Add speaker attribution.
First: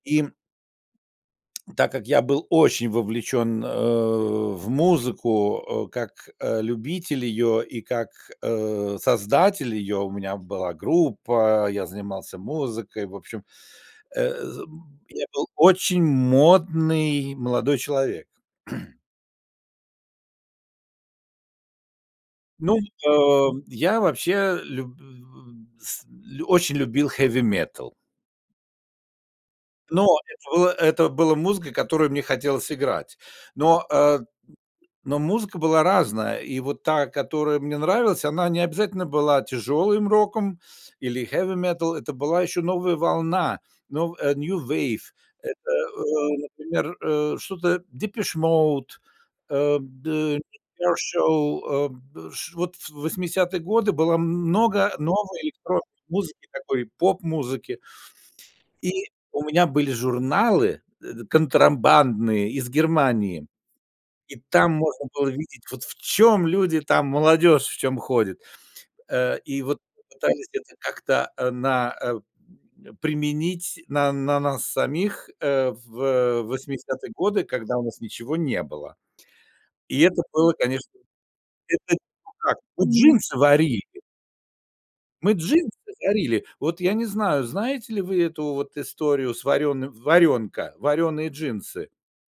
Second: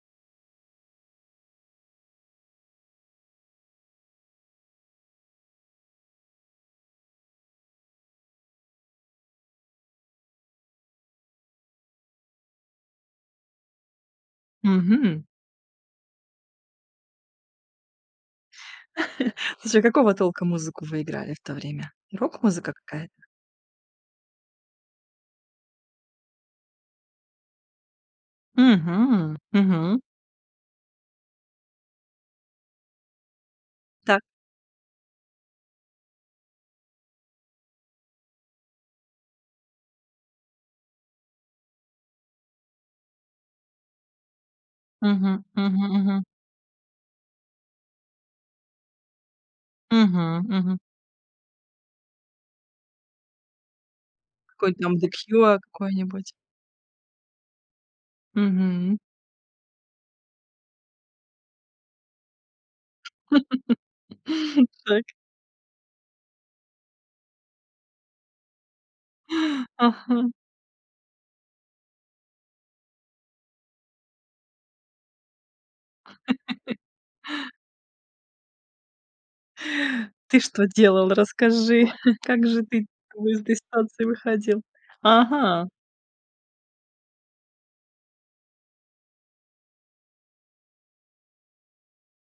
Speaker 1: И так как я был очень вовлечен, э, в музыку, э, как, э, любитель ее и как, э, создатель ее: у меня была группа, я занимался музыкой, в общем, э, з, м,
Speaker 2: Мгм.
Speaker 1: я был очень модный молодой человек.
Speaker 2: Слушай, какого толка музыку вы играли в то время? Рок-музыка
Speaker 1: Ну,
Speaker 2: какая-то?
Speaker 1: а, я вообще лю с очень любил хеви-метал.
Speaker 2: Мгм! Мгм.
Speaker 1: Но это было это было музыка, которую мне хотелось играть. Но, э,
Speaker 2: Так.
Speaker 1: но музыка была разная, и вот та, которая мне нравилась, она не обязательно была тяжелым роком или хеви-метал, это была еще новая волна, но э, New Wave.
Speaker 2: Мгм,
Speaker 1: Это,
Speaker 2: мгм, мгм.
Speaker 1: э, например, э, что-то Depeche Mode, э, б дэ
Speaker 2: Мгм, мгм.
Speaker 1: [unintelligible] шоу, э, б ш Вот в 80 годы было м
Speaker 2: Какой
Speaker 1: много
Speaker 2: там The
Speaker 1: новой
Speaker 2: Cure
Speaker 1: про
Speaker 2: какой-нибудь.
Speaker 1: музыки такой, поп-музыки.
Speaker 2: Мгм.
Speaker 1: И у меня были журналы, э, контрабандные из Германии. И там
Speaker 2: Так.
Speaker 1: можно было видеть, вот в чём люди там, молодежь в чём ходит. Э, и вот
Speaker 2: Ага.
Speaker 1: пытались это как-то, э, на, э, применить на на нас самих, э, в 80 годы, когда у нас ничего не было. И это
Speaker 2: Ты
Speaker 1: было,
Speaker 2: что
Speaker 1: конечно
Speaker 2: делал, расскажи?
Speaker 1: Это
Speaker 2: Как
Speaker 1: как?
Speaker 2: же ты
Speaker 1: Вот
Speaker 2: кого
Speaker 1: джинсы
Speaker 2: из этой
Speaker 1: варили.
Speaker 2: ситуации выходил?
Speaker 1: Мы
Speaker 2: Ага!
Speaker 1: джинсы варили. Вот, я не знаю, знаете ли вы эту вот историю с варёным "Варёнка". Варёные джинсы.